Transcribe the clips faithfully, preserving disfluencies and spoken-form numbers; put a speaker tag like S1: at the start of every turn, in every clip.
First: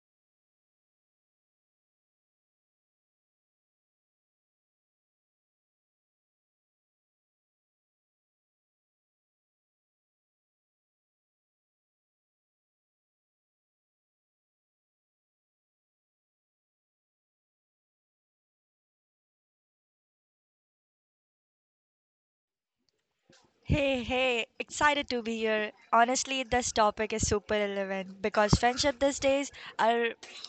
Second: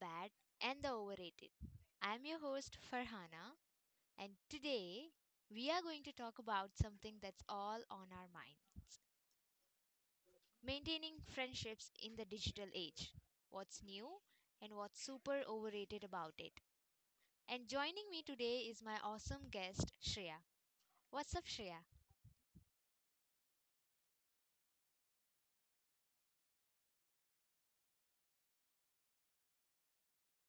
S1: bad, and the overrated. I'm your host Farhana, and today we are going to talk about something that's all on our minds: maintaining friendships in the digital age. What's new and what's super overrated about it? And joining me today is my awesome guest, Shreya. What's up, Shreya?
S2: Hey, hey, excited to be here. Honestly, this topic is super relevant because friendship these days are,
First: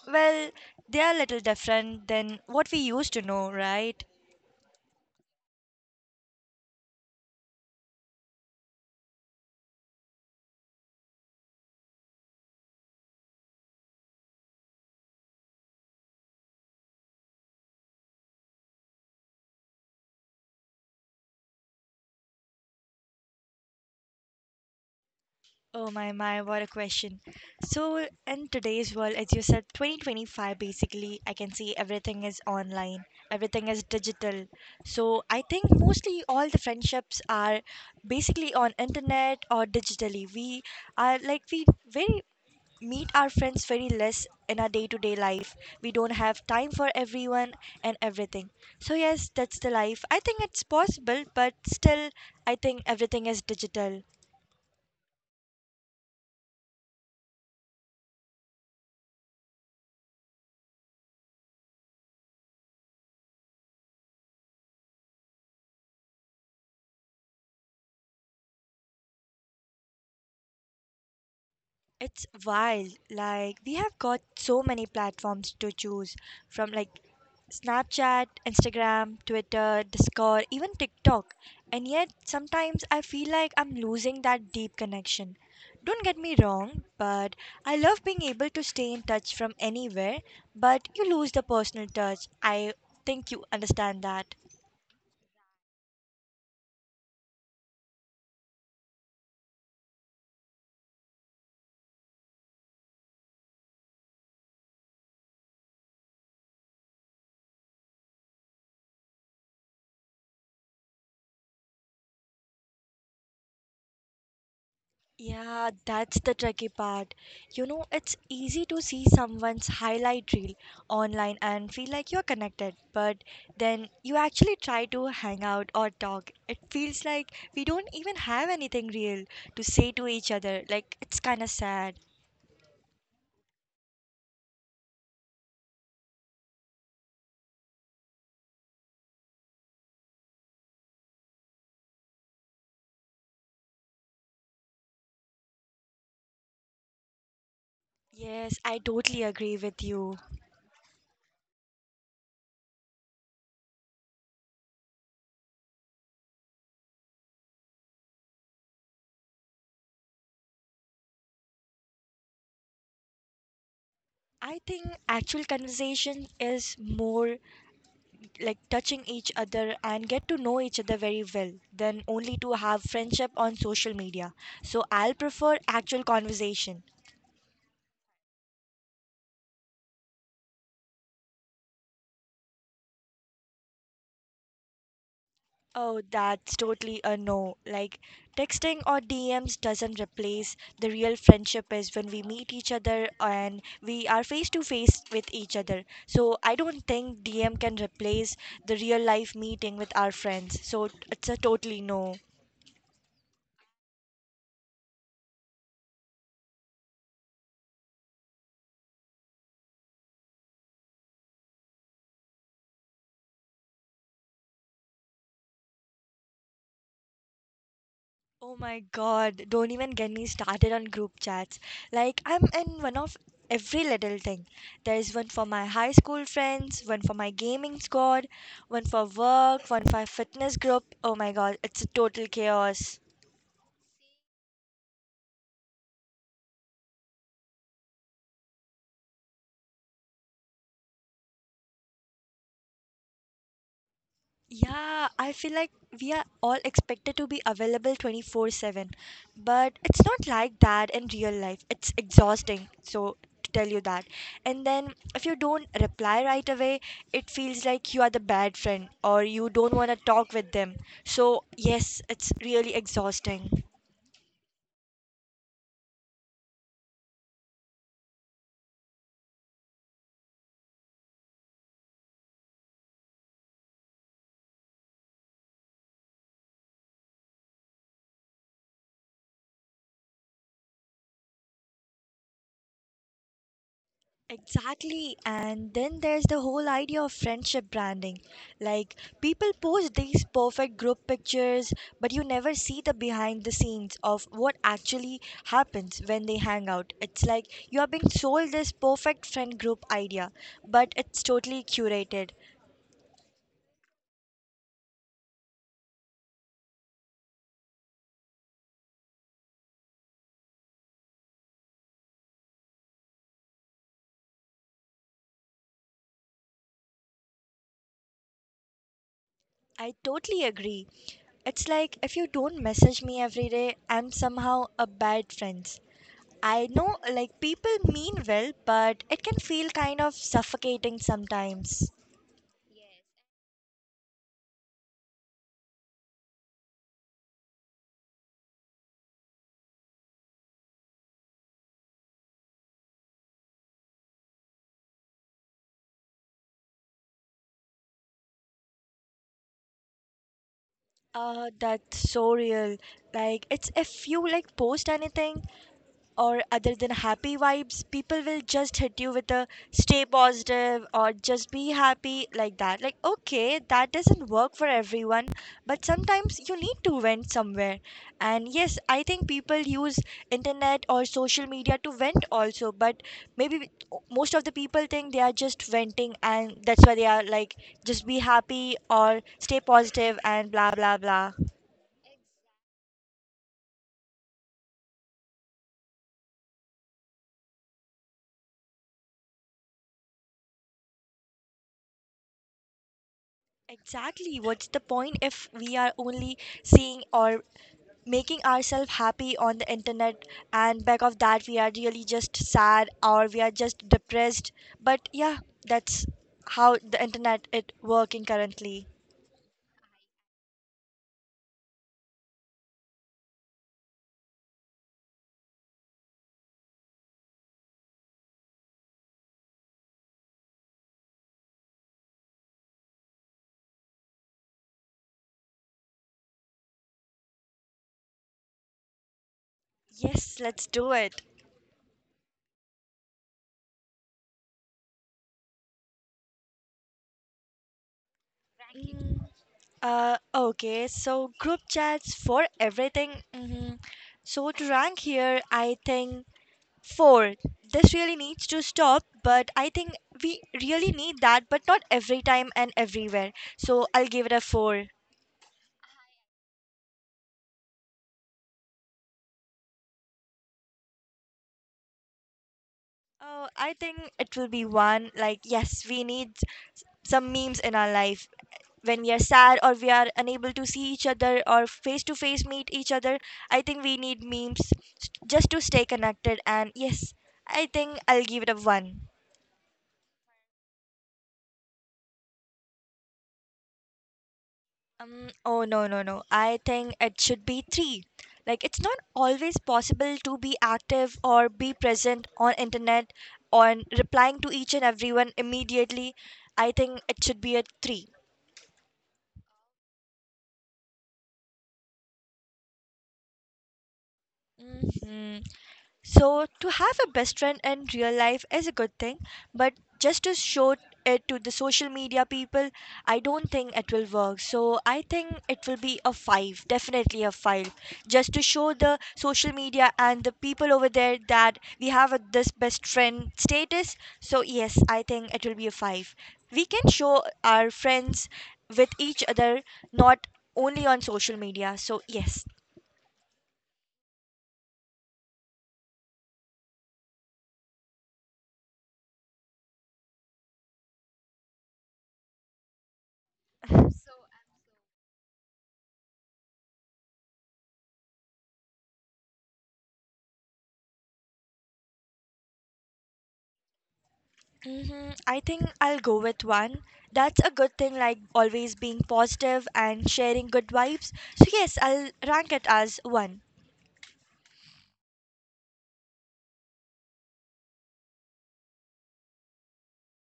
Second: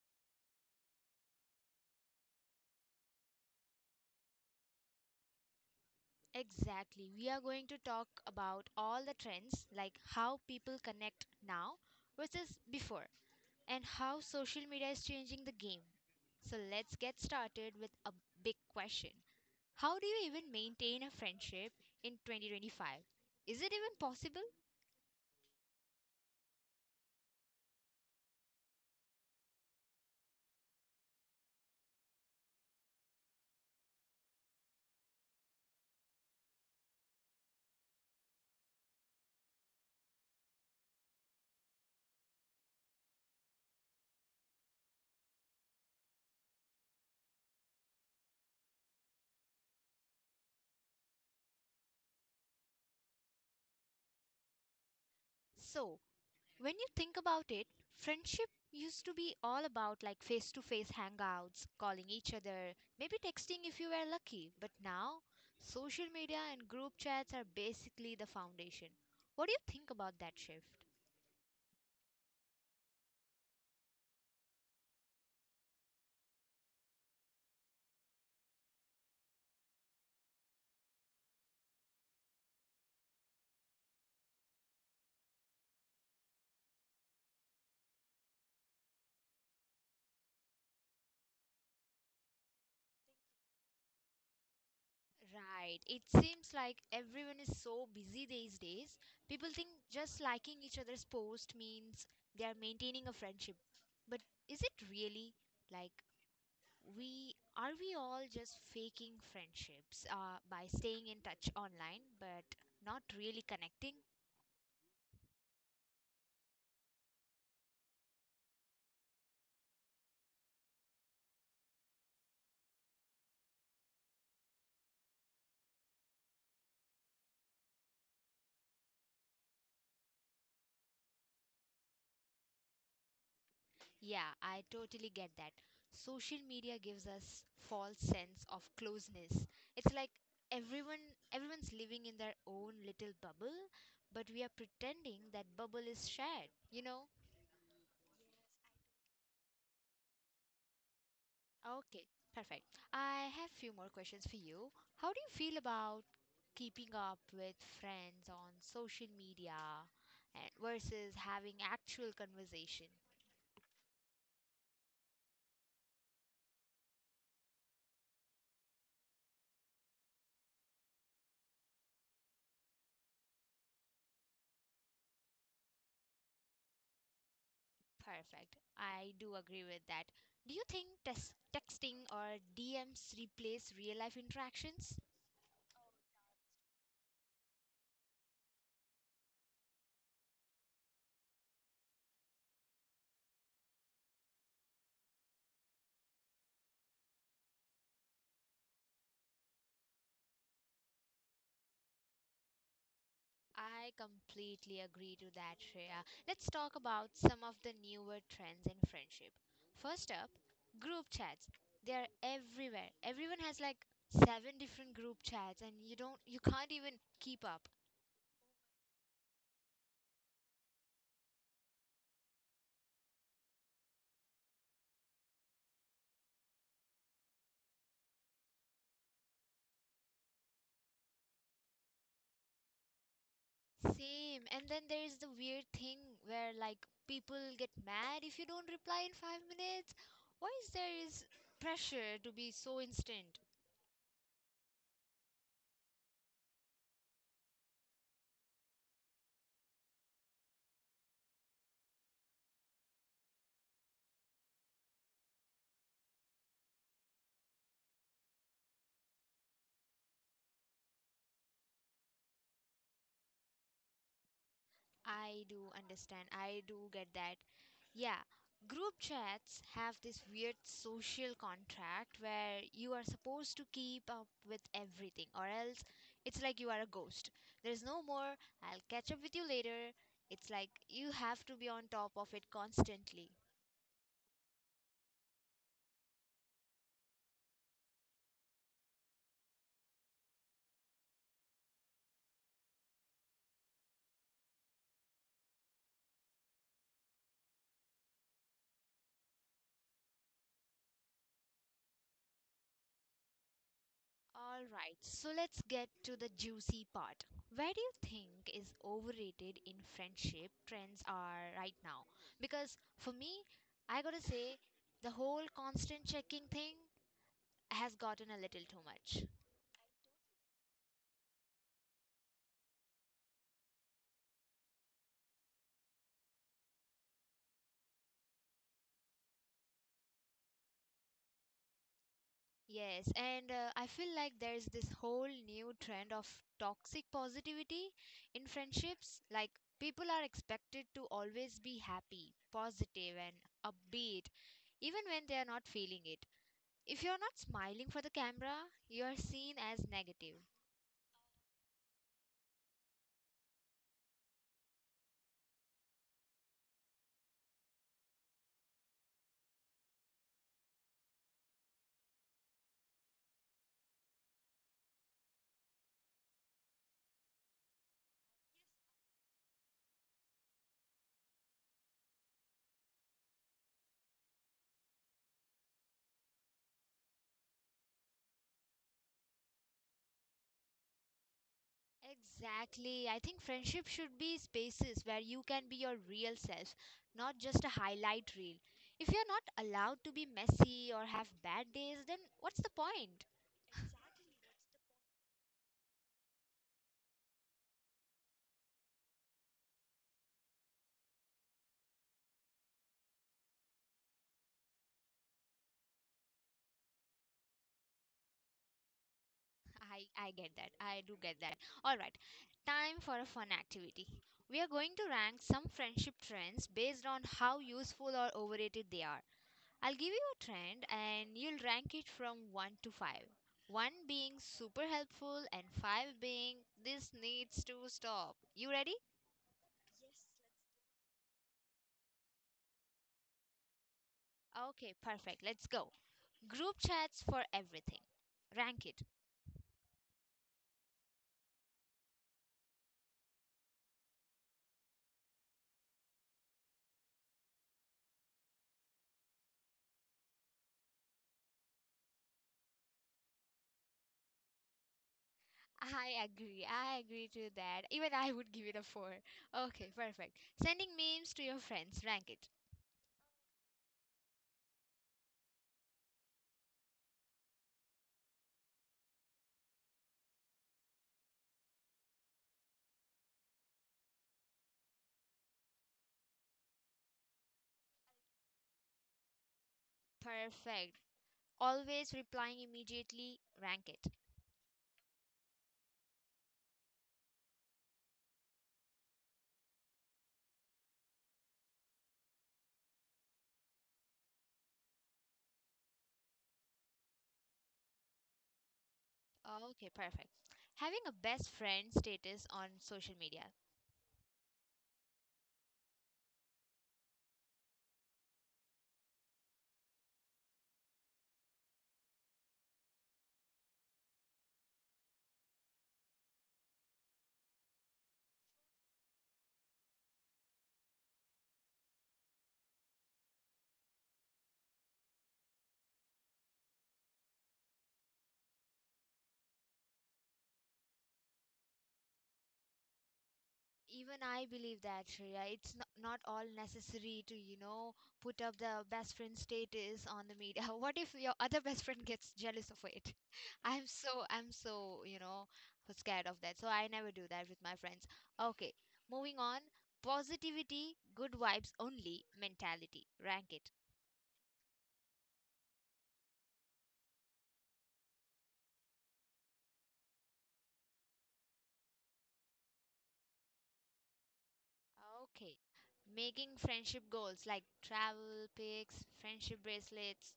S2: well, they are a little different than what we used to know, right?
S1: Exactly. We are going to talk about all the trends, like how people connect now versus before, and how social media is changing the game. So let's get started with a big question. How do you even maintain a friendship in twenty twenty-five? Is it even possible?
S2: Oh my my, what a question. So in today's world, as you said, twenty twenty-five basically, I can see everything is online, everything is digital. So I think mostly all the friendships are basically on internet or digitally. We are like we very meet our friends very less in our day-to-day life. We don't have time for everyone and everything. So yes, that's the life. I think it's possible, but still I think everything is digital.
S1: So, when you think about it, friendship used to be all about like face to face hangouts, calling each other, maybe texting if you were lucky. But now, social media and group chats are basically the foundation. What do you think about that shift?
S2: It's wild. Like, we have got so many platforms to choose from, like Snapchat, Instagram, Twitter, Discord, even TikTok. And yet, sometimes I feel like I'm losing that deep connection. Don't get me wrong, but I love being able to stay in touch from anywhere, but you lose the personal touch. I think you understand that.
S1: Right. It seems like everyone is so busy these days. People think just liking each other's post means they are maintaining a friendship. But is it really? Like, we are we all just faking friendships uh, by staying in touch online but not really connecting.
S2: Yeah, that's the tricky part. You know, it's easy to see someone's highlight reel online and feel like you're connected, but then you actually try to hang out or talk. It feels like we don't even have anything real to say to each other. Like, it's kind of sad.
S1: Yeah, I totally get that. Social media gives us false sense of closeness. It's like everyone everyone's living in their own little bubble, but we are pretending that bubble is shared, you know.
S2: Yes, I totally agree with you.
S1: Okay, perfect. I have few more questions for you. How do you feel about keeping up with friends on social media and versus having actual conversation?
S2: I think actual conversation is more like touching each other and get to know each other very well than only to have friendship on social media. So I'll prefer actual conversation.
S1: Perfect. I do agree with that. Do you think tes- texting or D Ms replace real life interactions?
S2: Oh, that's totally a no. Like texting or D Ms doesn't replace the real friendship is when we meet each other and we are face to face with each other. So I don't think D M can replace the real life meeting with our friends. So it's a totally no.
S1: I completely agree to that, Shreya. Let's talk about some of the newer trends in friendship. First up, group chats. They are everywhere. Everyone has like seven different group chats and you don't you can't even keep up.
S2: Oh my god, don't even get me started on group chats. Like, I'm in one of every little thing. There's one for my high school friends, one for my gaming squad, one for work, one for fitness group. Oh my god, it's a total chaos.
S1: Same. And then there is the weird thing where like people get mad if you don't reply in five minutes. Why is there is pressure to be so instant?
S2: Yeah, I feel like we are all expected to be available twenty-four seven, but it's not like that in real life. It's exhausting, so to tell you that. And then if you don't reply right away, it feels like you are the bad friend or you don't want to talk with them. So, yes, it's really exhausting.
S1: I do understand. I do get that. Yeah, group chats have this weird social contract where you are supposed to keep up with everything, or else it's like you are a ghost. There's no more, "I'll catch up with you later." It's like you have to be on top of it constantly.
S2: Exactly. And then there's the whole idea of friendship branding. Like, people post these perfect group pictures, but you never see the behind the scenes of what actually happens when they hang out. It's like you are being sold this perfect friend group idea, but it's totally curated.
S1: All right, so let's get to the juicy part. Where do you think is overrated in friendship trends are right now? Because for me, I gotta say, the whole constant checking thing has gotten a little too much.
S2: I totally agree. It's like if you don't message me every day, I'm somehow a bad friend. I know, like, people mean well, but it can feel kind of suffocating sometimes.
S1: Yes, and uh, I feel like there's this whole new trend of toxic positivity in friendships. Like, people are expected to always be happy, positive, and upbeat, even when they are not feeling it. If you're not smiling for the camera, you're seen as negative.
S2: Uh, that's so real. Like, it's if you like post anything, or other than happy vibes, people will just hit you with a stay positive or just be happy like that. Like, okay, that doesn't work for everyone, but sometimes you need to vent somewhere. And yes, I think people use internet or social media to vent also, but maybe most of the people think they are just venting and that's why they are like, just be happy or stay positive and blah blah blah.
S1: Exactly. I think friendship should be spaces where you can be your real self, not just a highlight reel. If you're not allowed to be messy or have bad days, then what's the point?
S2: Exactly. What's the point if we are only seeing or making ourselves happy on the internet and back of that we are really just sad or we are just depressed. But yeah, that's how the internet it working currently.
S1: I, I get that. I do get that. All right. Time for a fun activity. We are going to rank some friendship trends based on how useful or overrated they are. I'll give you a trend and you'll rank it from one to five. one being super helpful and five being this needs to stop. You ready?
S2: Yes, let's do it.
S1: Okay, perfect. Let's go. Group chats for everything. Rank it.
S2: Mm, uh, okay, so group chats for everything. hmm So to rank here, I think fourth, this really needs to stop, but I think we really need that, but not every time and everywhere. So I'll give it a four.
S1: I agree. I agree to that. Even I would give it a four. Okay, perfect. Sending memes to your friends. Rank it.
S2: Oh, I think it will be one. Like, yes, we need s- some memes in our life. When we are sad or we are unable to see each other or face to face meet each other, I think we need memes s- just to stay connected. And yes, I think I'll give it a one.
S1: Perfect. Always replying immediately. Rank it.
S2: Um, oh, no no no. I think it should be three. Like it's not always possible to be active or be present on internet on replying to each and everyone immediately. I think it should be a three.
S1: Okay, perfect. Having a best friend status on social media.
S2: hmm So to have a best friend in real life is a good thing, but just to show it to the social media people, I don't think it will work. So I think it will be a five, definitely a five, just to show the social media and the people over there that we have a, this best friend status. So yes, I think it will be a five. We can show our friends with each other, not only on social media. So yes.
S1: Even I believe that, Shreya. It's not, not all necessary to, you know, put up the best friend status on the media. What if your other best friend gets jealous of it? I'm so, I'm so, you know, scared of that. So I never do that with my friends. Okay, moving on. Positivity, good vibes only mentality. Rank it.
S2: hmm I think I'll go with one. That's a good thing, like always being positive and sharing good vibes. So, yes, I'll rank it as one.
S1: Okay. Making friendship goals like travel, pics, friendship bracelets.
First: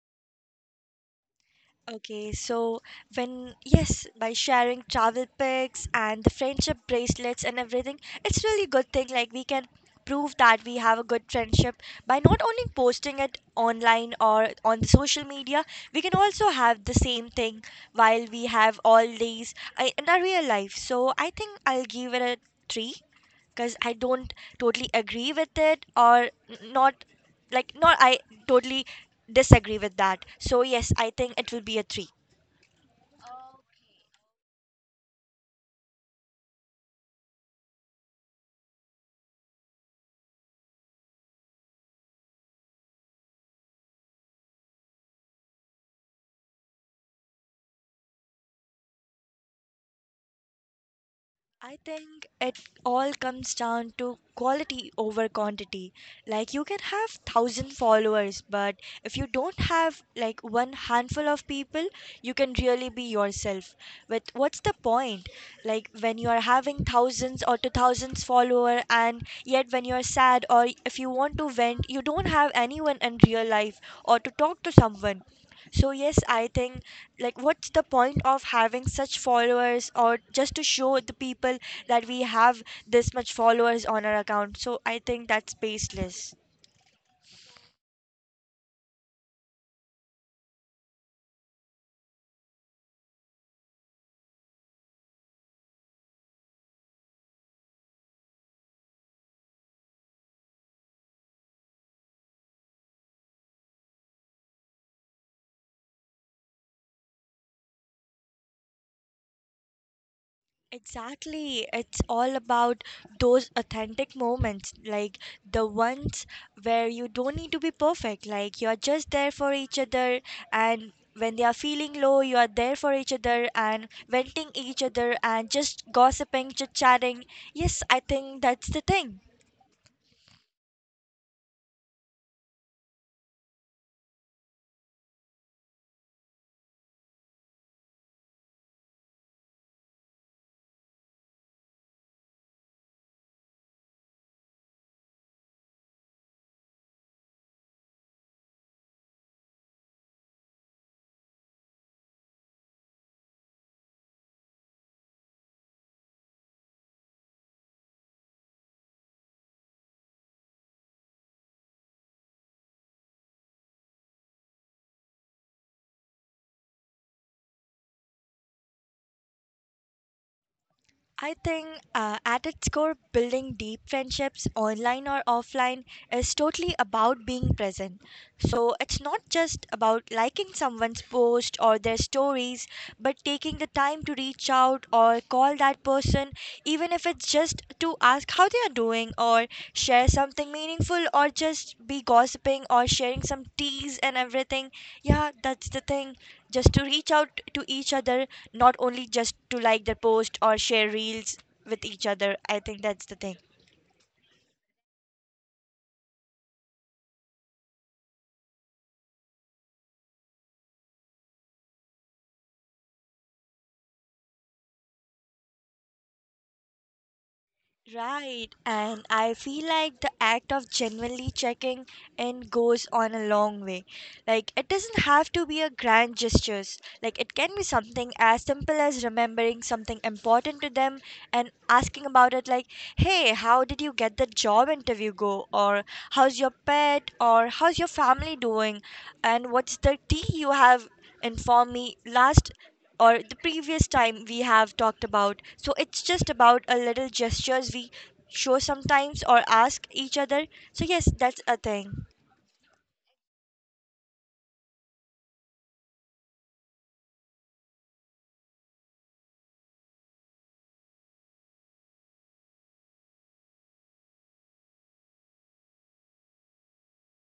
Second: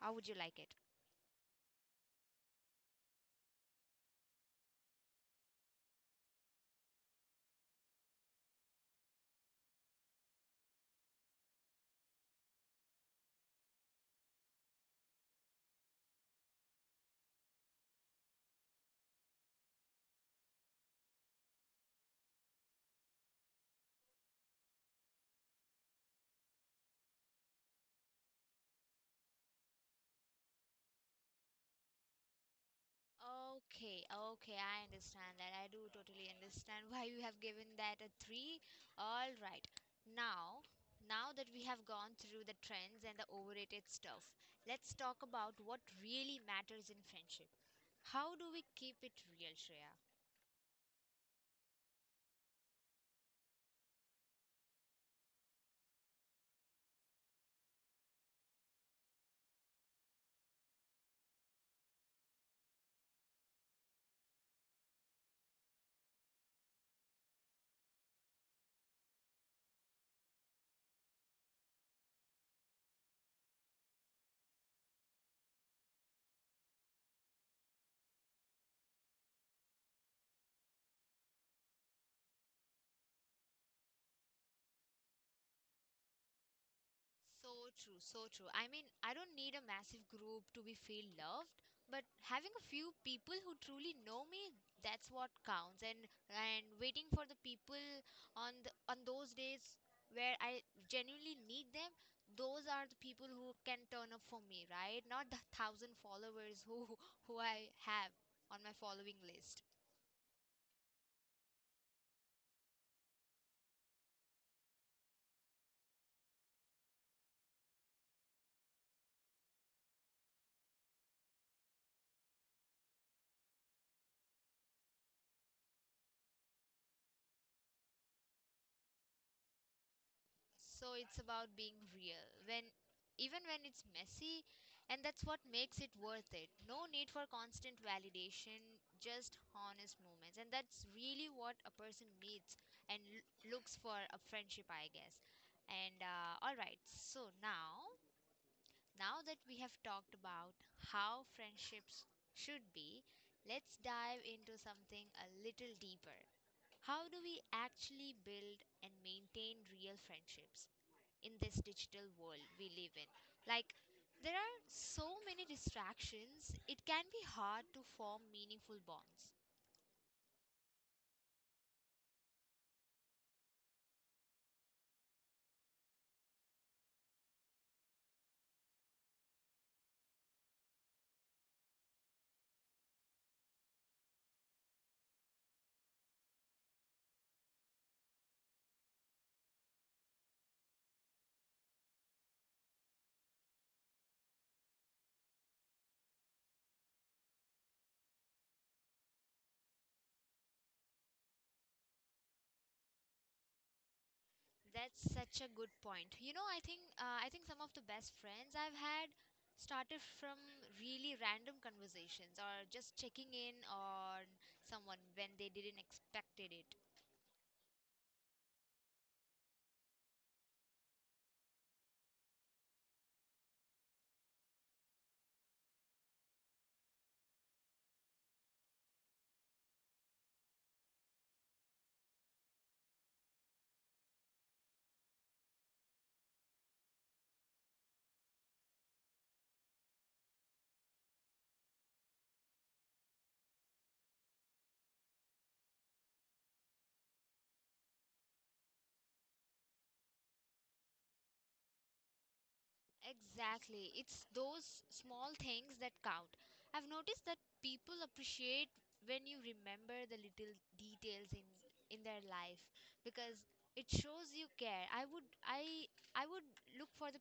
S1: How would you like it?
S2: Okay, so when yes by sharing travel pics and the friendship bracelets and everything, it's really good thing like we can prove that we have a good friendship by not only posting it online or on the social media. We can also have the same thing while we have all these uh, in our real life. So I think I'll give it a three, because I don't totally agree with it or n- not like not I totally disagree with that. So yes, I think it will be a three.
S1: Okay, okay, I understand that. I do totally understand why you have given that a three. All right. Now, now that we have gone through the trends and the overrated stuff, let's talk about what really matters in friendship. How do we keep it real, Shreya?
S2: I think it all comes down to quality over quantity. Like you can have thousand followers, but if you don't have like one handful of people, you can really be yourself. But what's the point? Like when you are having thousands or two thousands follower, and yet when you are sad or if you want to vent, you don't have anyone in real life or to talk to someone. So yes, I think like what's the point of having such followers or just to show the people that we have this much followers on our account. So I think that's baseless.
S1: So true, so true. I mean, I don't need a massive group to be feel loved, but having a few people who truly know me, that's what counts. And and waiting for the people on the, on those days where I genuinely need them, those are the people who can turn up for me, right? Not the thousand followers who who I have on my following list.
S2: Exactly. It's all about those authentic moments, like the ones where you don't need to be perfect, like you're just there for each other, and when they are feeling low, you are there for each other and venting each other and just gossiping, chit chatting. Yes, I think that's the thing.
S1: So it's about being real when even when it's messy, and that's what makes it worth it. No need for constant validation, just honest moments. And that's really what a person needs and l- looks for a friendship, I guess. And uh, all right, so now now that we have talked about how friendships should be, let's dive into something a little deeper. How do we actually build and maintain real friendships in this digital world we live in? Like, there are so many distractions, it can be hard to form meaningful bonds.
S2: I think uh, at its core, building deep friendships online or offline is totally about being present. So it's not just about liking someone's post or their stories, but taking the time to reach out or call that person, even if it's just to ask how they are doing or share something meaningful or just be gossiping or sharing some teas and everything. Yeah, that's the thing. Just to reach out to each other, not only just to like their post or share reels with each other. I think that's the thing.
S1: That's such a good point. You know, I think uh, I think some of the best friends I've had started from really random conversations or just checking in on someone when they didn't expected it.
S2: Right, and I feel like the act of genuinely checking in goes on a long way. Like it doesn't have to be a grand gestures. Like it can be something as simple as remembering something important to them and asking about it like, "Hey, how did you get the job interview go?" or "How's your pet?" or "How's your family doing?" and "What's the tea you have informed me last or the previous time we have talked about?" So it's just about a little gestures we show sometimes or ask each other. So yes, that's a thing.
S1: Exactly. It's those small things that count. I've noticed that people appreciate when you remember the little details in in their life because it shows you care. I would I I would look for the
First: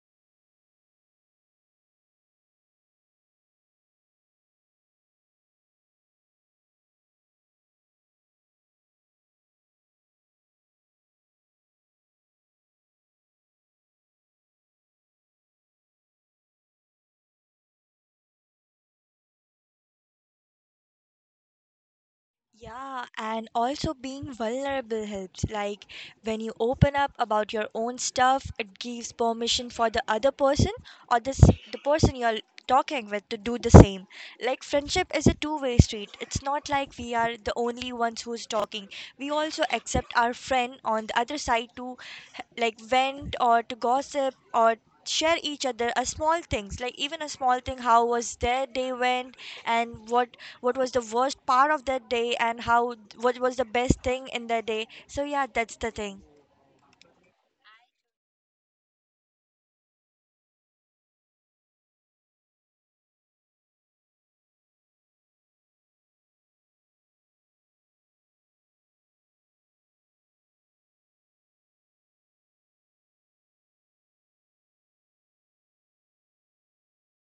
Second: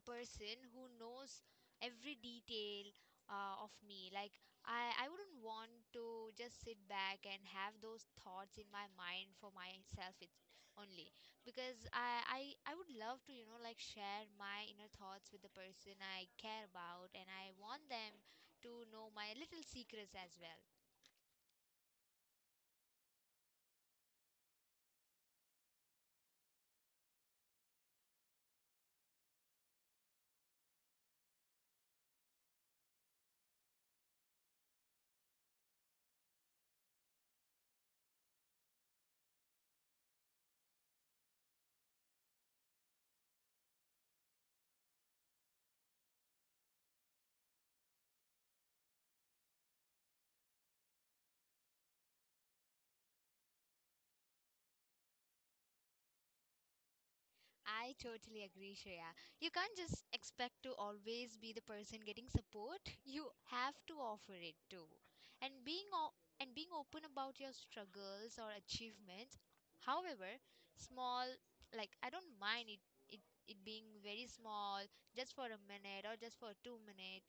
S1: a person who knows every detail uh, of me. Like I I wouldn't want to just sit back and have those thoughts in my mind for myself it only, because I, I I would love to, you know, like share my inner thoughts with the person I care about, and I want them to know my little secrets as well.
S2: Yeah, and also being vulnerable helps. Like when you open up about your own stuff, it gives permission for the other person or the s- the person you're talking with to do the same. Like friendship is a two-way street. It's not like we are the only ones who's talking. We also accept our friend on the other side to h- like vent or to gossip or share each other a small things like even a small thing how was their day went and what what was the worst part of that day and how what was the best thing in their day. So yeah, that's the thing.
S1: I totally agree, Shreya. You can't just expect to always be the person getting support. You have to offer it too. And being o- and being open about your struggles or achievements, however small, like I don't mind it it, it being very small, just for a minute or just for two minutes.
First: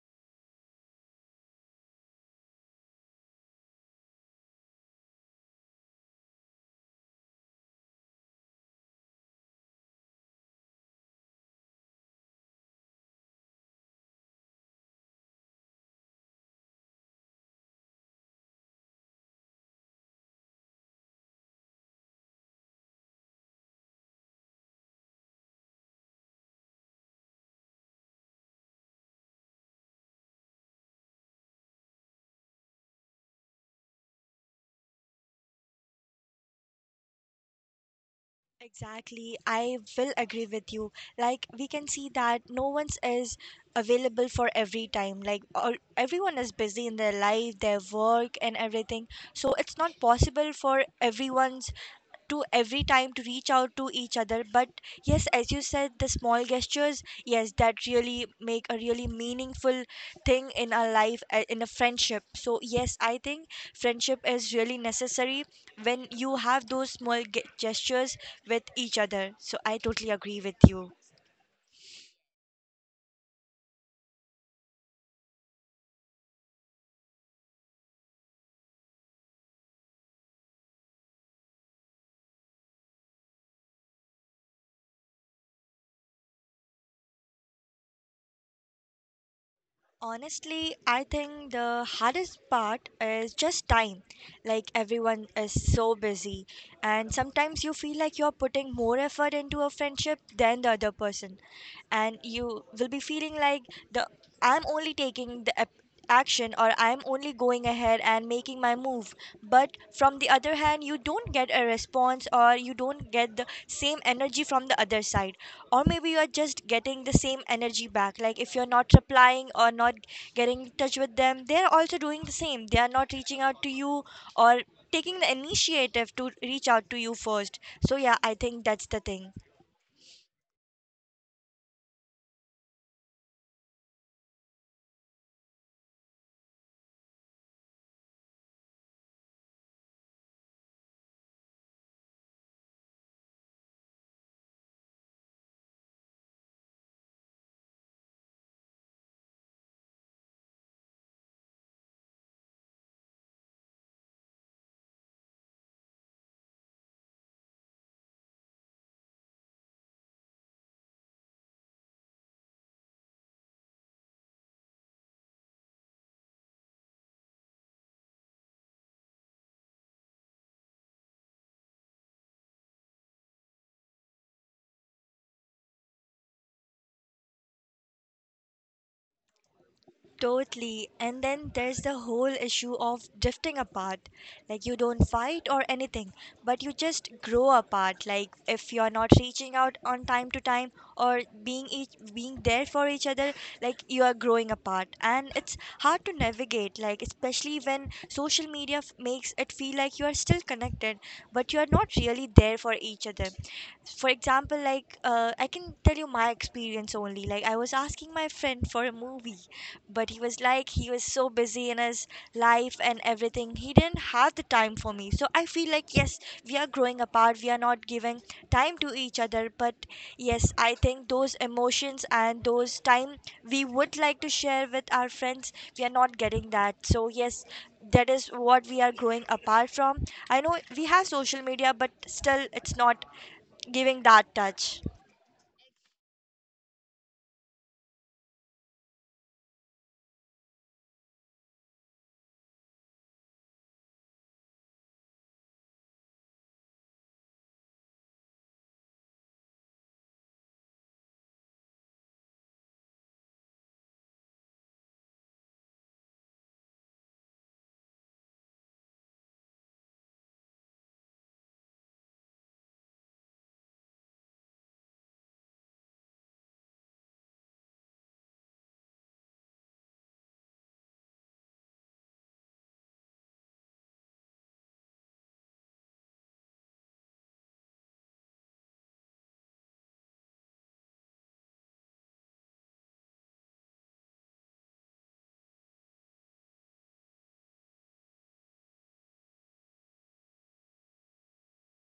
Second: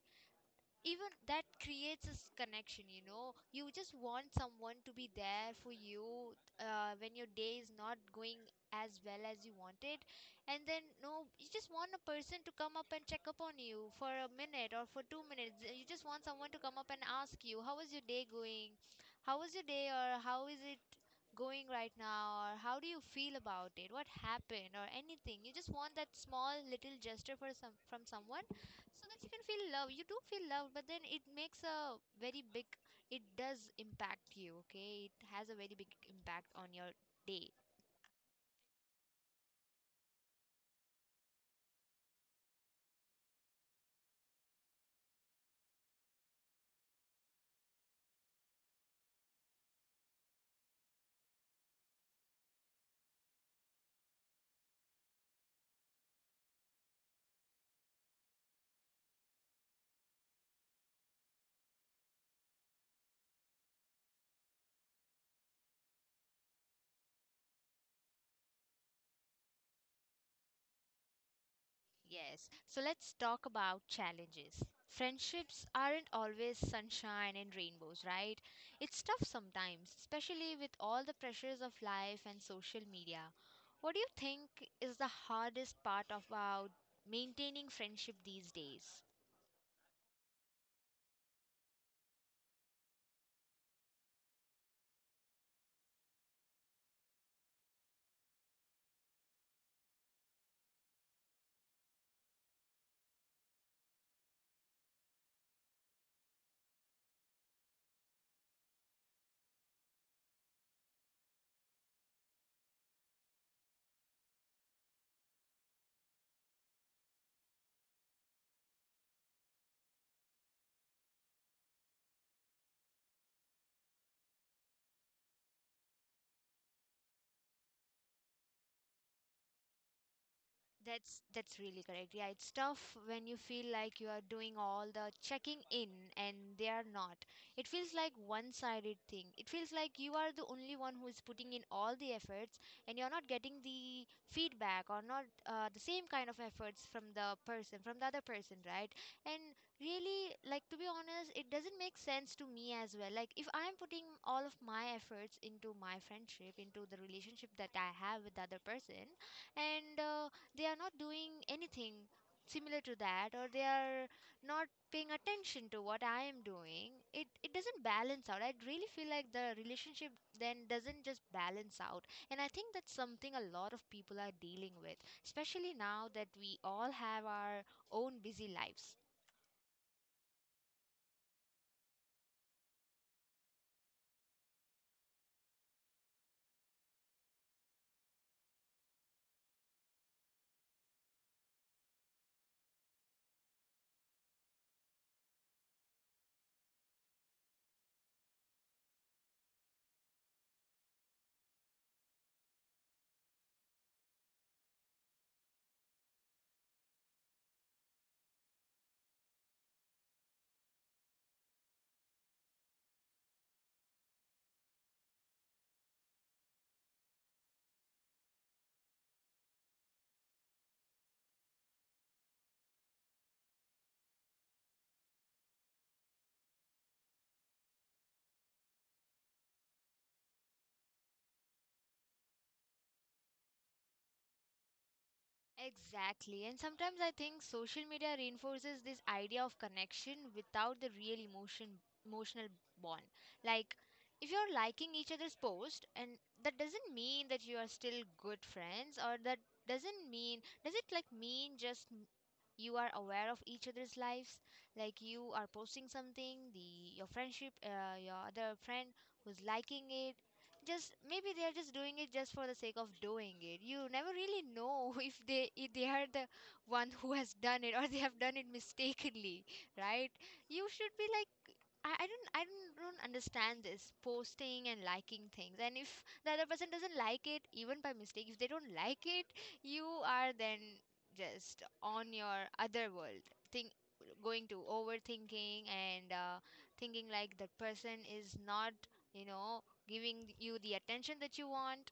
S1: Even that creates this connection, you know, you just want someone to be there for you uh, when your day is not going as well as you want it. And then no, you just want a person to come up and check up on you for a minute or for two minutes. You just want someone to come up and ask you how was your day going, how was your day, or how is it going right now, or how do you feel about it, what happened, or anything. You just want that small little gesture for some from someone, so that you can feel love. You do feel love, but then it makes a very big it does impact you. Okay, it has a very big impact on your day.
S2: Exactly, I will agree with you. Like, we can see that no one's is available for every time. Like, all, everyone is busy in their life, their work, and everything. So, it's not possible for everyone's to every time to reach out to each other, but yes as you said the small gestures, yes, that really make a really meaningful thing in our life, uh, in a friendship. So yes, I think friendship is really necessary when you have those small ge- gestures with each other. So I totally agree with you.
S1: Yes, so let's talk about challenges. Friendships aren't always sunshine and rainbows, right? It's tough sometimes, especially with all the pressures of life and social media. What do you think is the hardest part about maintaining friendship these days?
S2: Honestly, I think the hardest part is just time. Like everyone is so busy, and sometimes you feel like you're putting more effort into a friendship than the other person, and you will be feeling like the I'm only taking the ap- action or I'm only going ahead and making my move. But from the other hand, you don't get a response or you don't get the same energy from the other side. Or maybe you are just getting the same energy back. Like if you're not replying or not getting in touch with them, they're also doing the same. They are not reaching out to you or taking the initiative to reach out to you first. So, yeah, I think that's the thing.
S1: That's that's really correct. Yeah, it's tough when you feel like you are doing all the checking in and they are not. It feels like one-sided thing. It feels like you are the only one who is putting in all the efforts and you're not getting the feedback or not uh, the same kind of efforts from the person, from the other person, right? And really, like to be honest, it doesn't make sense to me as well. Like if I'm putting all of my efforts into my friendship, into the relationship that I have with the other person, and uh, they are not doing anything similar to that, or they are not paying attention to what I am doing, it it doesn't balance out. I really feel like the relationship then doesn't just balance out. And I think that's something a lot of people are dealing with, especially now that we all have our own busy lives.
S2: Totally. And then there's the whole issue of drifting apart. Like you don't fight or anything, but you just grow apart. Like if you're not reaching out on time to time or being each being there for each other, like you are growing apart. And it's hard to navigate, like especially when social media f- makes it feel like you are still connected, but you are not really there for each other. For example, like, uh, I can tell you my experience only. Like I was asking my friend for a movie, but he was like he was so busy in his life and everything. He didn't have the time for me, so I feel like, yes, we are growing apart, we are not giving time to each other. But yes, I think those emotions and those time we would like to share with our friends, we are not getting that. So yes, that is what we are growing apart from. I know we have social media but still it's not giving that touch.
S1: Exactly. And sometimes I think social media reinforces this idea of connection without the real emotion emotional bond. Like, if you're liking each other's post, and that doesn't mean that you are still good friends, or that doesn't mean, does it, like, mean just you are aware of each other's lives. Like, you are posting something, the your friendship uh, your other friend who's liking it, just maybe they're just doing it just for the sake of doing it. You never really know if they if they are the one who has done it or they have done it mistakenly, right? You should be like, I, I don't I don't, don't understand this posting and liking things. And if the other person doesn't like it, even by mistake, if they don't like it, you are then just on your other world thing, going to overthinking and uh, thinking like the person is not, you know giving you the attention that you want.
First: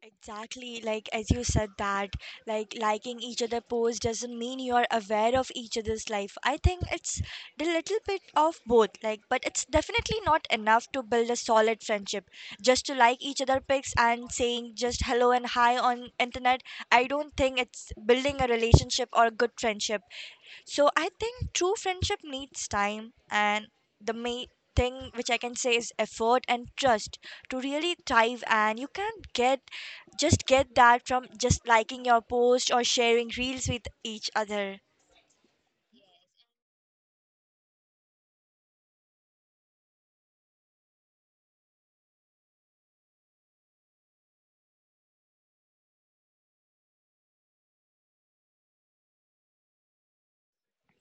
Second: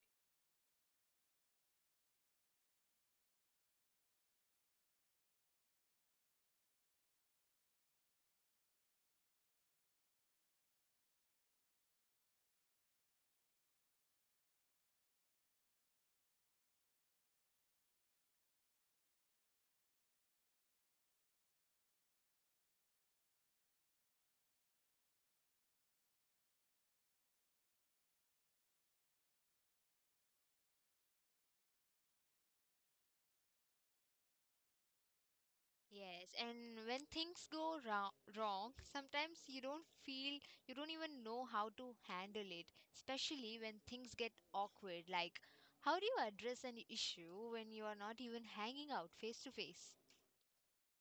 S2: Exactly, like as you said that, like liking each other post doesn't mean you are aware of each other's life. I think it's the little bit of both, like, but it's definitely not enough to build a solid friendship. Just to like each other pics and saying just hello and hi on internet, I don't think it's building a relationship or a good friendship. So I think true friendship needs time, and the main thing which I can say is effort and trust to really thrive, and you can't get just get that from just liking your post or sharing reels with each other.
S1: Yes, and when things go wrong, wrong, sometimes you don't feel, you don't even know how to handle it, especially when things get awkward. Like, how do you address an issue when you are not even hanging out face to face?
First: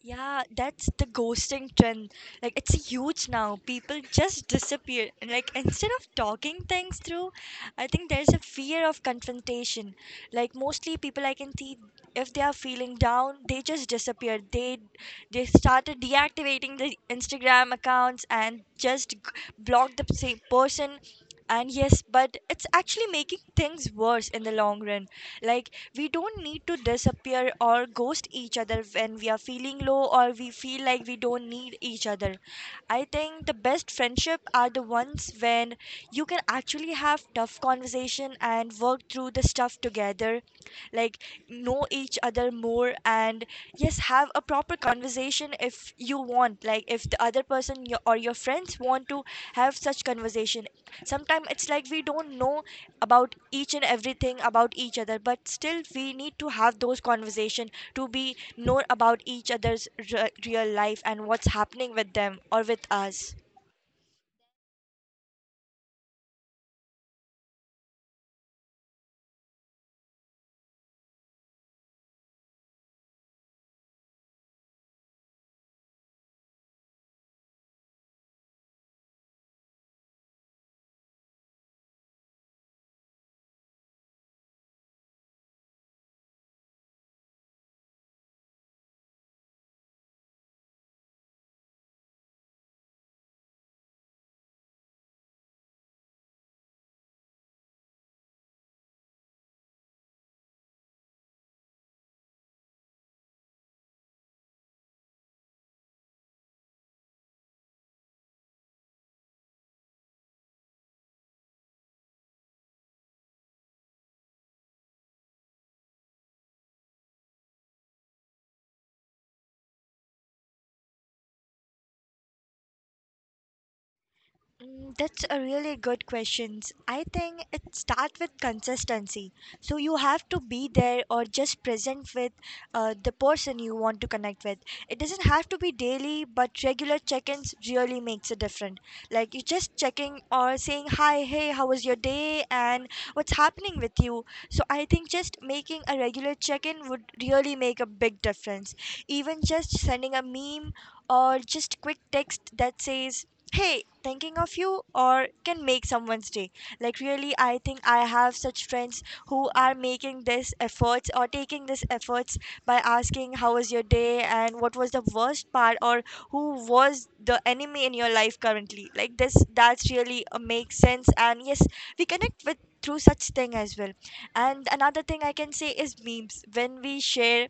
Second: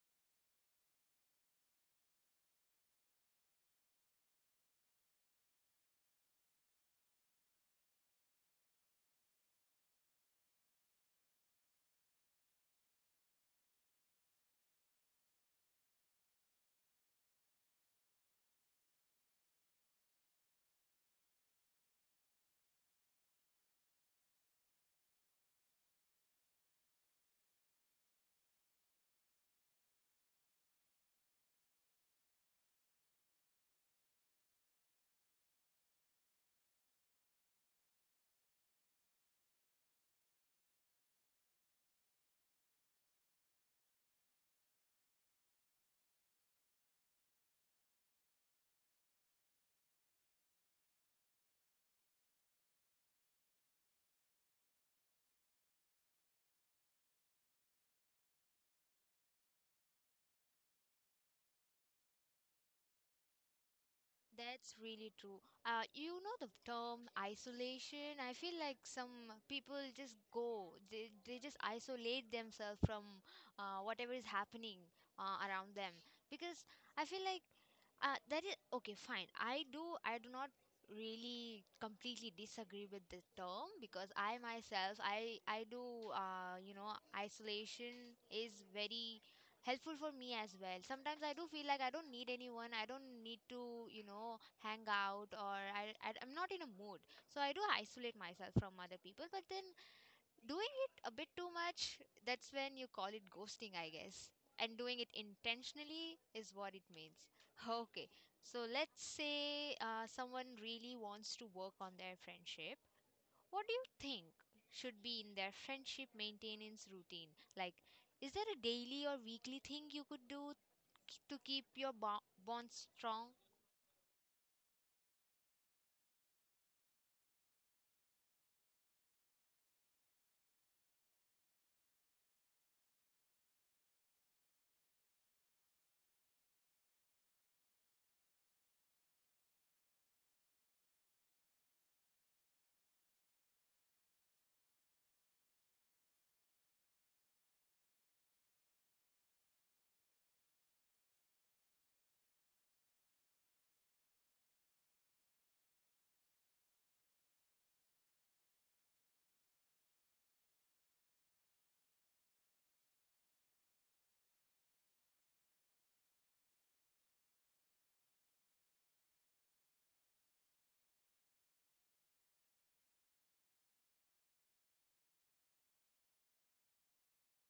S2: Yeah, that's the ghosting trend. Like it's huge now. People just disappear. And like instead of talking things through, I think there's a fear of confrontation. Like mostly people I can see, if they are feeling down, they just disappear. They they started deactivating the Instagram accounts and just g- block the same person. And yes, but it's actually making things worse in the long run. Like we don't need to disappear or ghost each other when we are feeling low or we feel like we don't need each other. I think the best friendship are the ones when you can actually have tough conversation and work through the stuff together, like know each other more, and yes, have a proper conversation if you want. Like if the other person your, or your friends want to have such conversation, sometimes it's like we don't know about each and everything about each other, but still we need to have those conversation to be know about each other's re- real life and what's happening with them or with us.
S1: That's really true. Uh, you know the term isolation. I feel like some people just go, they, they just isolate themselves from uh, whatever is happening uh, around them. Because I feel like uh, that is okay, fine. I do, I do not really completely disagree with the term, because I myself, I, I do, uh, you know, isolation is very helpful for me as well. Sometimes I do feel like I don't need anyone. I don't need to, you know, hang out, or I, I I'm not in a mood. So I do isolate myself from other people. But then doing it a bit too much, that's when you call it ghosting, I guess. And doing it intentionally is what it means. Okay, so let's say uh, someone really wants to work on their friendship, what do you think should be in their friendship maintenance routine? Like, is there a daily or weekly thing you could do k- to keep your bo- bond strong?
S2: Mm, that's a really good question. I think it starts with consistency. So you have to be there or just present with uh, the person you want to connect with. It doesn't have to be daily, but regular check-ins really makes a difference. Like you just checking or saying hi, hey, how was your day, and what's happening with you. So I think just making a regular check-in would really make a big difference. Even just sending a meme or just quick text that says hey thinking of you or can make someone's day. Like really, I think I have such friends who are making this efforts or taking this efforts by asking how was your day and what was the worst part or who was the enemy in your life currently. Like this, that's really, uh, makes sense. And yes, we connect with through such thing as well. And another thing I can say is memes. When we share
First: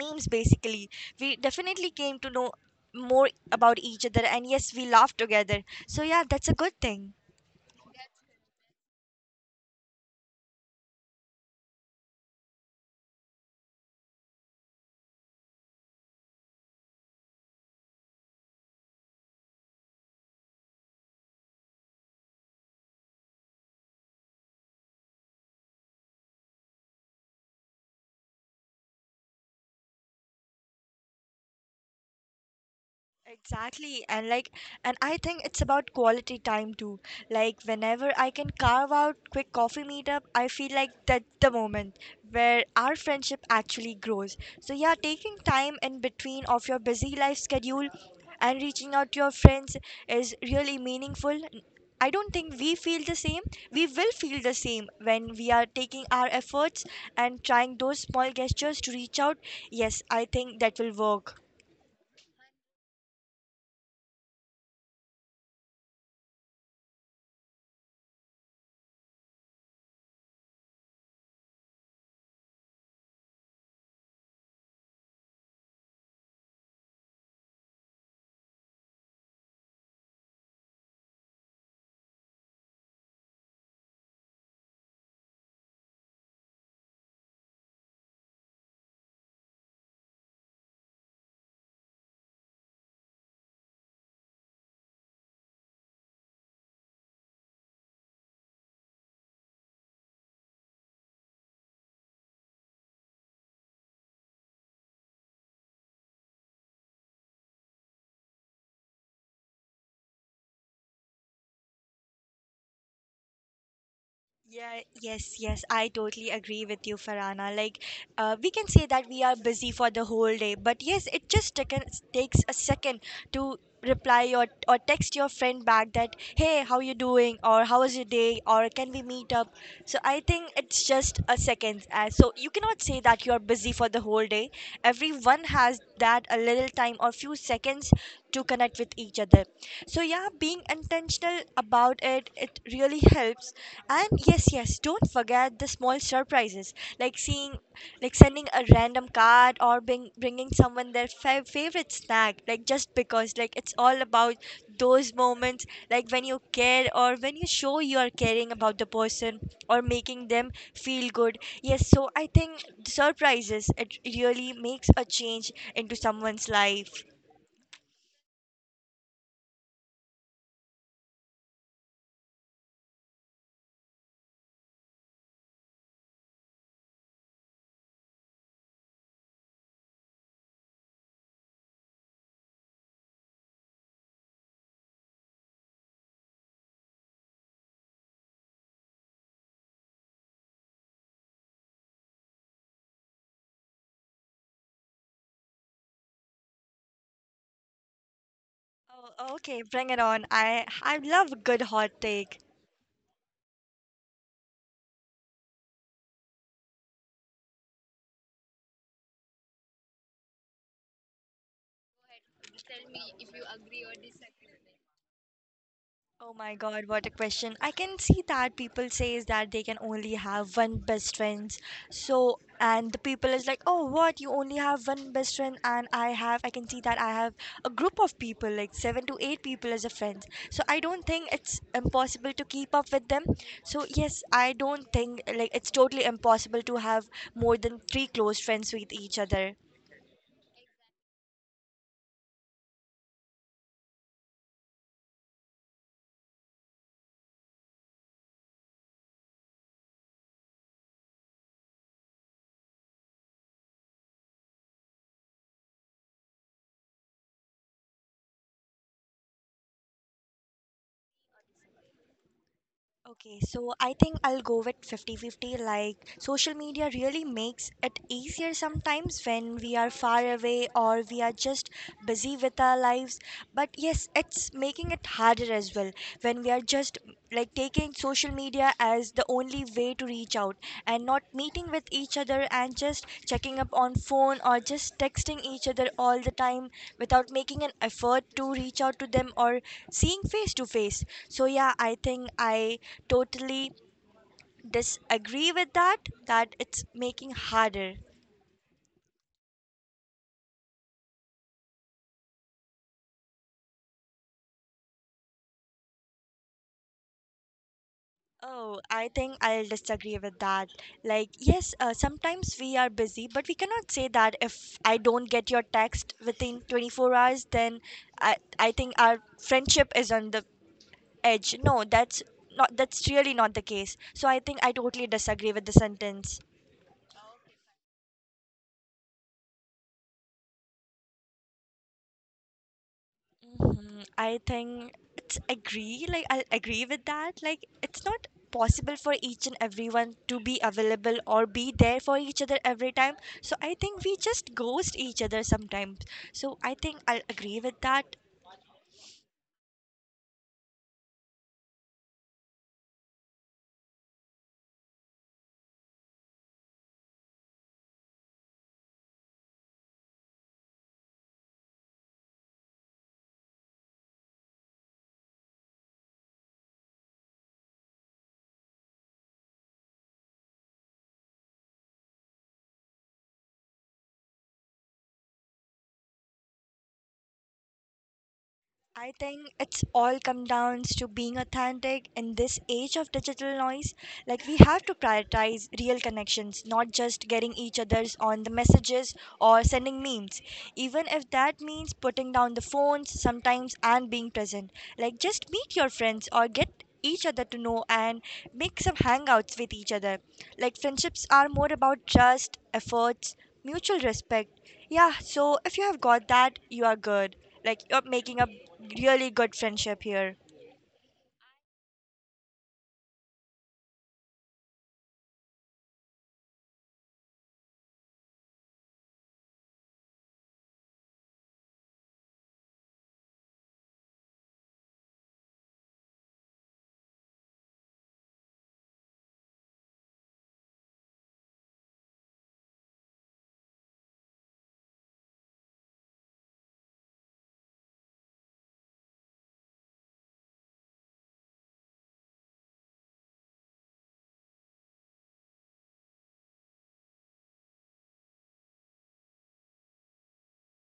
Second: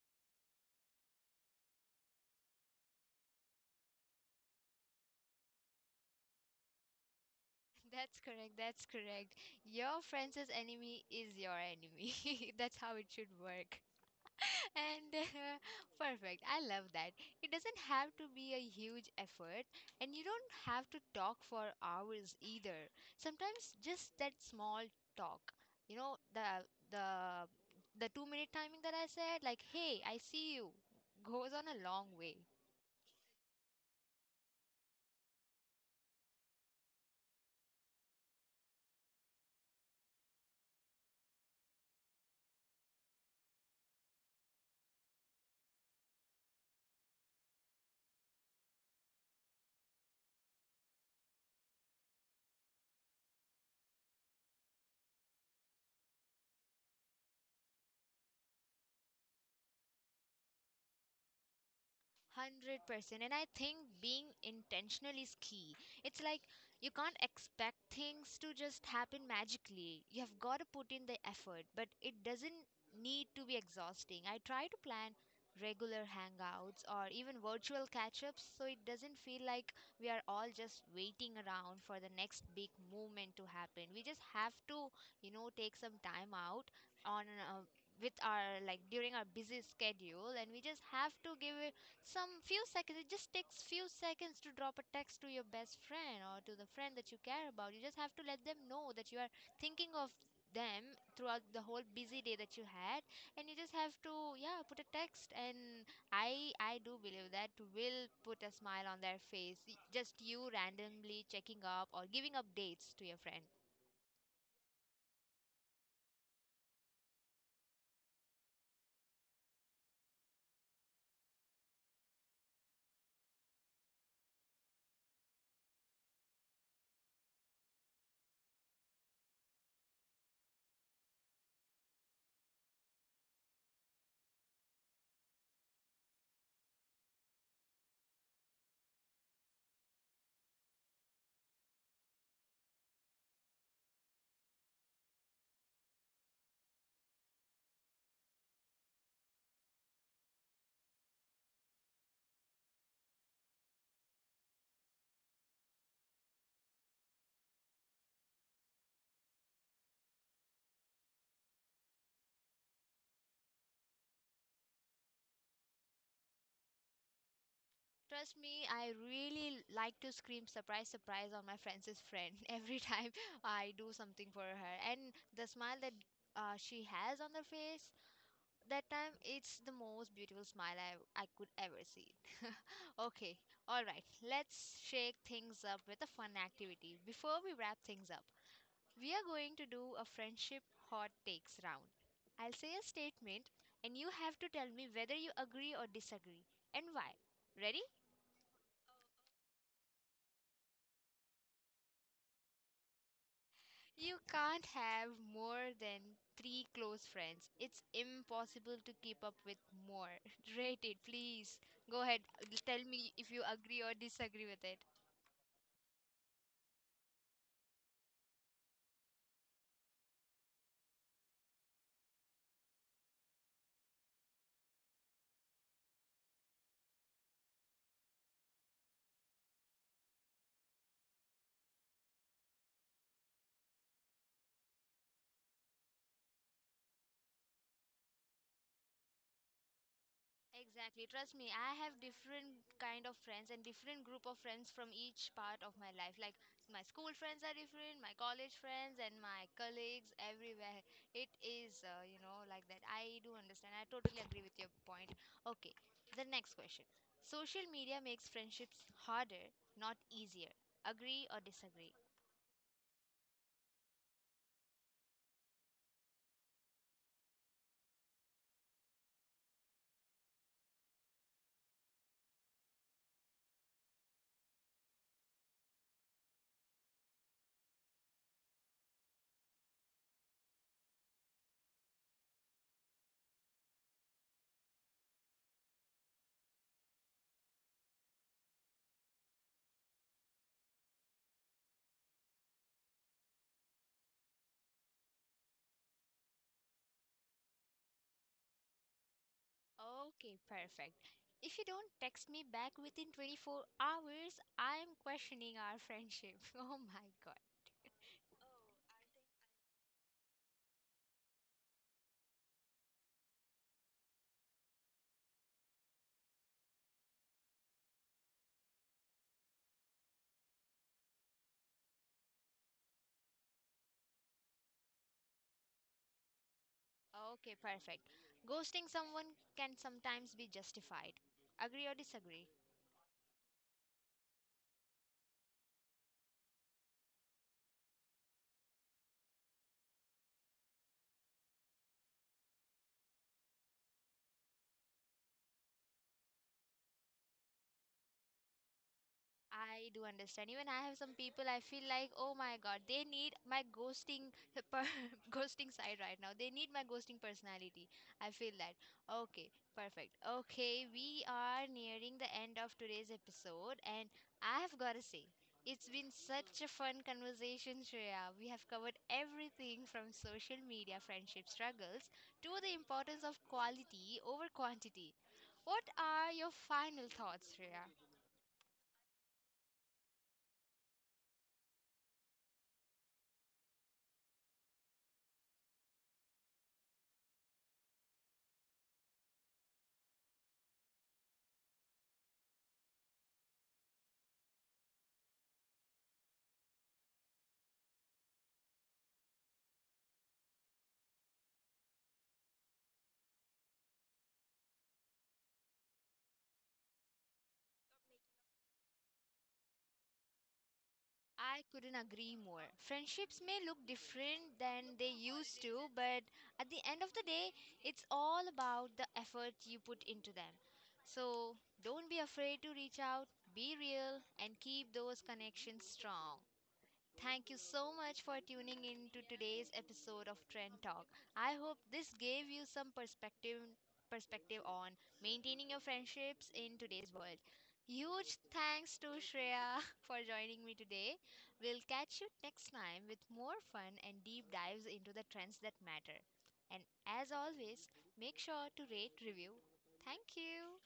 S2: memes basically, we definitely came to know more about each other, and yes, we laughed together. So yeah, that's a good thing.
S1: That's correct. That's correct. Your friend's enemy is your enemy. That's how it should work. and uh, perfect, I love that. It doesn't have to be a huge effort, and you don't have to talk for hours either. Sometimes just that small talk, you know, the the the two minute timing that I said, like, hey, I see you, goes on a long way.
S2: Exactly. And like, and I think it's about quality time too. Like, whenever I can carve out quick coffee meetup, I feel like that's the moment where our friendship actually grows. So, yeah, taking time in between of your busy life schedule and reaching out to your friends is really meaningful. I don't think we feel the same. We will feel the same when we are taking our efforts and trying those small gestures to reach out. Yes, I think that will work.
S1: one hundred percent and I think being intentional is key. It's like, you can't expect things to just happen magically. You have got to put in the effort, but it doesn't need to be exhausting. I try to plan regular hangouts or even virtual catch-ups, so it doesn't feel like we are all just waiting around for the next big movement to happen. We just have to, you know, take some time out on uh, with our, like, during our busy schedule, and we just have to give some few seconds. It just takes few seconds to drop a text to your best friend or to the friend that you care about. You just have to let them know that you are thinking of them throughout the whole busy day that you had, and you just have to, yeah, put a text. And i i do believe that will put a smile on their face. Y- just you randomly checking up or giving updates to your friend.
S2: Yeah, yes, yes, I totally agree with you, Farana. Like, uh, we can say that we are busy for the whole day, but yes, it just taken, takes a second to reply or, or text your friend back that, hey, how you doing? Or how was your day? Or can we meet up? So I think it's just a second. Uh, so you cannot say that you're busy for the whole day. Everyone has that a little time or few seconds to connect with each other. So yeah, being intentional about it, it really helps. And yes, yes, don't forget the small surprises, like seeing, like sending a random card or bring, bringing someone their fa- favorite snack, like just because, like it's all about those moments, like when you care or when you show you are caring about the person or making them feel good. Yes, so I think surprises, it really makes a change into someone's life.
S1: Trust me, I really like to scream, surprise, surprise, on my friend's friend every time I do something for her. And the smile that uh, she has on her face that time, it's the most beautiful smile I, I could ever see. Okay, alright, let's shake things up with a fun activity. Before we wrap things up, we are going to do a friendship hot takes round. I'll say a statement, and you have to tell me whether you agree or disagree, and why. Ready?
S2: Oh, okay, bring it on. I, I love a good hot take.
S1: You can't have more than three close friends. It's impossible to keep up with more. Rate it, please. Go ahead. Tell me if you agree or disagree with it.
S2: Oh my God, what a question. I can see that people says that they can only have one best friend. So, and the people is like, oh, what? You only have one best friend, and I have, I can see that I have a group of people, like seven to eight people as a friend. So I don't think it's impossible to keep up with them. So yes, I don't think like it's totally impossible to have more than three close friends with each other.
S1: Exactly. Trust me, I have different kind of friends and different group of friends from each part of my life. Like, my school friends are different, my college friends, and my colleagues, everywhere. It is, uh, you know, like that. I do understand. I totally agree with your point. Okay. The next question. Social media makes friendships harder, not easier. Agree or disagree?
S2: Okay, so I think I'll go with fifty-fifty. Like, social media really makes it easier sometimes when we are far away or we are just busy with our lives. But yes, it's making it harder as well when we are just like taking social media media as the only way to reach out and not meeting with each other and just checking up on phone or just texting each other all the time without making an effort to reach out to them or seeing face to face. So yeah, I think I totally disagree with that, that it's making harder.
S1: Okay, perfect. If you don't text me back within twenty-four hours, I am questioning our friendship. Oh my god.
S2: Oh, I think I'll disagree with that. Like, yes, uh, sometimes we are busy, but we cannot say that if I don't get your text within twenty-four hours, then I, I think our friendship is on the edge. No, that's not that's really not the case. So I think I totally disagree with the sentence.
S1: Okay, perfect. Ghosting someone can sometimes be justified. Agree or disagree?
S2: I think it's agree. Like I agree with that. Like it's not possible for each and everyone to be available or be there for each other every time. So I think we just ghost each other sometimes. So I think I'll agree with that.
S1: I do understand. Even I have some people I feel like, oh my god, they need my ghosting per- ghosting side right now. They need my ghosting personality. I feel that. Okay, perfect. Okay, we are nearing the end of today's episode, and I have got to say, it's been such a fun conversation, Shreya. We have covered everything from social media friendship struggles to the importance of quality over quantity. What are your final thoughts, Shreya?
S2: I think it's all come down to being authentic in this age of digital noise. Like we have to prioritize real connections, not just getting each other's on the messages or sending memes. Even if that means putting down the phones sometimes and being present. Like just meet your friends or get each other to know and make some hangouts with each other. Like friendships are more about trust, efforts, mutual respect. Yeah, so if you have got that, you are good. Like you're making a really good friendship here.
S1: I couldn't agree more. Friendships may look different than they used to, but at the end of the day, it's all about the effort you put into them. So don't be afraid to reach out, be real, and keep those connections strong. Thank you so much for tuning in to today's episode of Trend Talk. I hope this gave you some perspective perspective on maintaining your friendships in today's world. Huge thanks to Shreya for joining me today. We'll catch you next time with more fun and deep dives into the trends that matter. And as always, make sure to rate review. Thank you.